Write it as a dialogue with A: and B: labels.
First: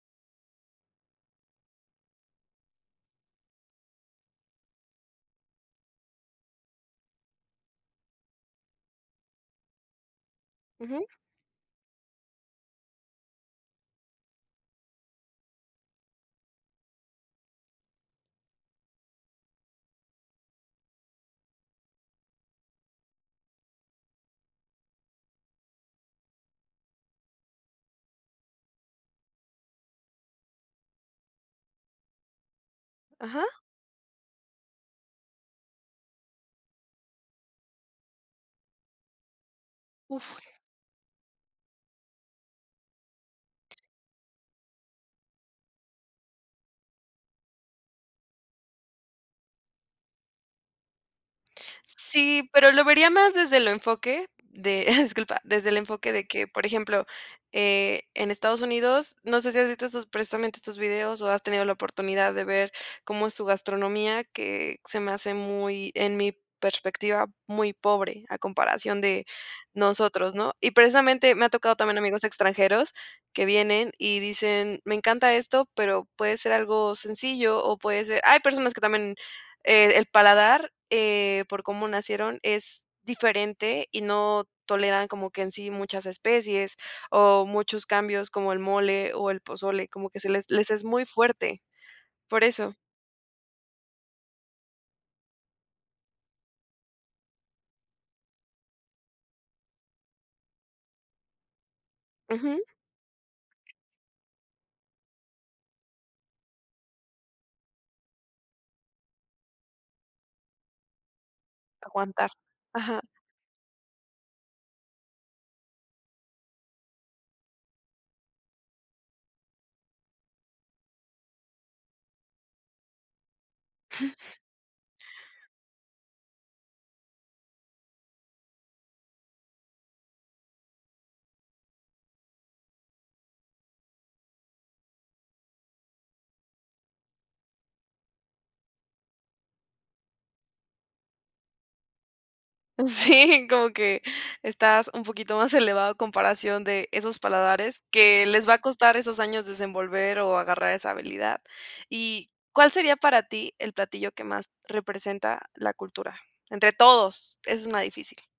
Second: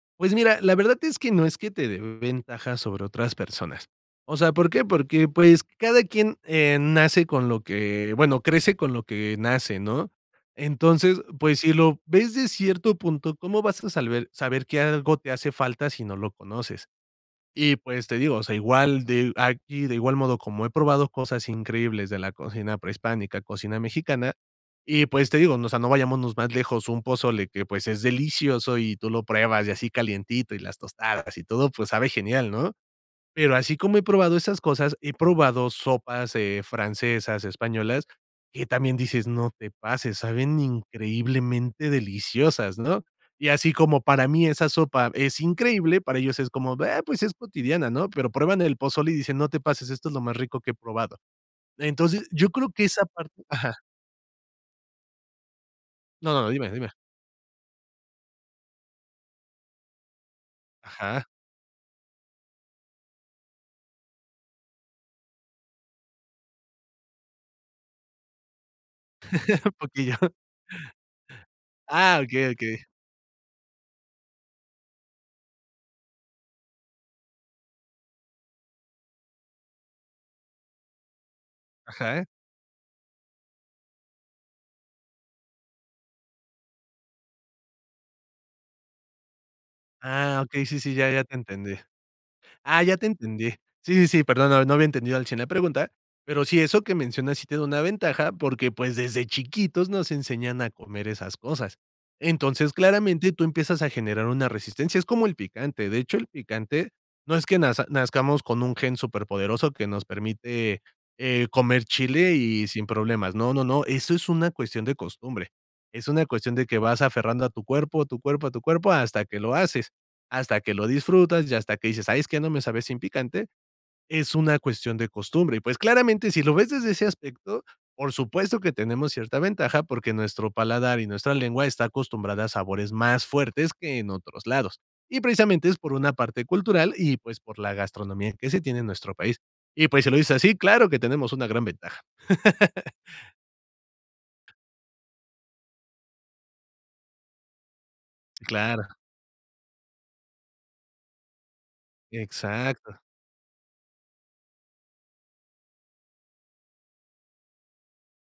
A: Pues mira, la verdad es que no es que te dé ventaja sobre otras personas. O sea, ¿por qué? Porque, pues, cada quien, eh, nace con lo que bueno, crece con lo que nace, ¿no?
B: Ujú.
A: Entonces, pues, si lo ves de cierto punto, ¿cómo vas a salber saber que algo te hace falta, si no lo conoces? Y pues, te digo, o sea, igual de aquí, de igual modo, como he probado cosas increíbles de la cocina prehispánica, cocina mexicana, y pues, te digo, ¿no? O sea, no vayámonos más lejos, un pozole que, pues, es delicioso, y tú lo pruebas, y así calientito, y las tostadas, y todo, pues, sabe genial, ¿no?
B: Ajá.
A: Pero, así como he probado esas cosas, he probado sopas, eh, francesas, españolas, que también dices: "No te pases,
B: Uf.
A: saben increíblemente deliciosas", ¿no? Y así como para mí esa sopa es increíble, para ellos es como: "Ah, pues es cotidiana", ¿no? Pero, prueban el pozole y dicen: "No te pases, esto es lo más rico que he probado". Entonces,
B: Sí,
A: yo creo
B: pero, lo
A: que esa
B: vería más
A: parte
B: desde el
A: Ajá.
B: enfoque de disculpa, desde el enfoque de
A: No,
B: que,
A: no,
B: por
A: dime, dime.
B: ejemplo, eh, en Estados Unidos, no sé si has visto estos, precisamente estos videos,
A: Ajá.
B: o has tenido la oportunidad de ver cómo es su gastronomía, que se me hace muy, en mi perspectiva, muy pobre, a comparación de
A: poquillo.
B: nosotros, ¿no? Y, precisamente, me ha tocado también,
A: Ah,
B: amigos
A: okey, okey.
B: extranjeros que vienen, y dicen: "Me encanta esto", pero puede ser algo sencillo, o puede ser Hay personas que también, eh, el paladar, eh, por cómo
A: Ajá.
B: nacieron, es diferente, y no toleran, como que en sí muchas especies, o muchos cambios, como el mole o el pozole. Como que se
A: Ah,
B: les
A: okey,
B: les
A: sí,
B: es
A: sí,
B: muy
A: ya. Ya te
B: fuerte.
A: entendí.
B: Por eso.
A: Ah, ya te entendí. Sí, sí, sí, perdón, no no había entendido al 100 la pregunta. Pero sí, eso que mencionas sí tiene una ventaja, porque, pues, desde chiquitos nos enseñan a comer esas cosas.
B: Ujú.
A: Entonces, claramente, tú empiezas a generar una resistencia. Es como el picante, de hecho, el picante, no es que naz nazcamos con un gen superpoderoso, que nos permite, eh, comer
B: Aguantar.
A: chile, y sin
B: Ajá.
A: problemas. No, no, no. Eso es una cuestión de costumbre. Es una cuestión de que vas aferrando a tu cuerpo, a tu cuerpo, a tu cuerpo, hasta que lo haces, hasta que lo disfrutas, y hasta que dices: "Ay, es que no me sabe sin picante". Es una cuestión de costumbre y, pues, claramente, si lo ves desde ese aspecto, por supuesto que tenemos cierta ventaja, porque nuestro paladar y nuestra lengua está acostumbrada a sabores más fuertes, que en otros lados. Y, precisamente, es por una parte cultural y, pues, por la gastronomía que se tiene en nuestro país. Y pues, si lo dices así, claro que tenemos una gran ventaja.
B: Sí, como que estás un poquito más elevado a comparación de esos paladares, que les va a costar
A: Claro.
B: esos años desenvolver o agarrar esa habilidad. ¿Y cuál sería
A: Exacto.
B: para ti el platillo que más representa la cultura? Entre todos, es una difícil.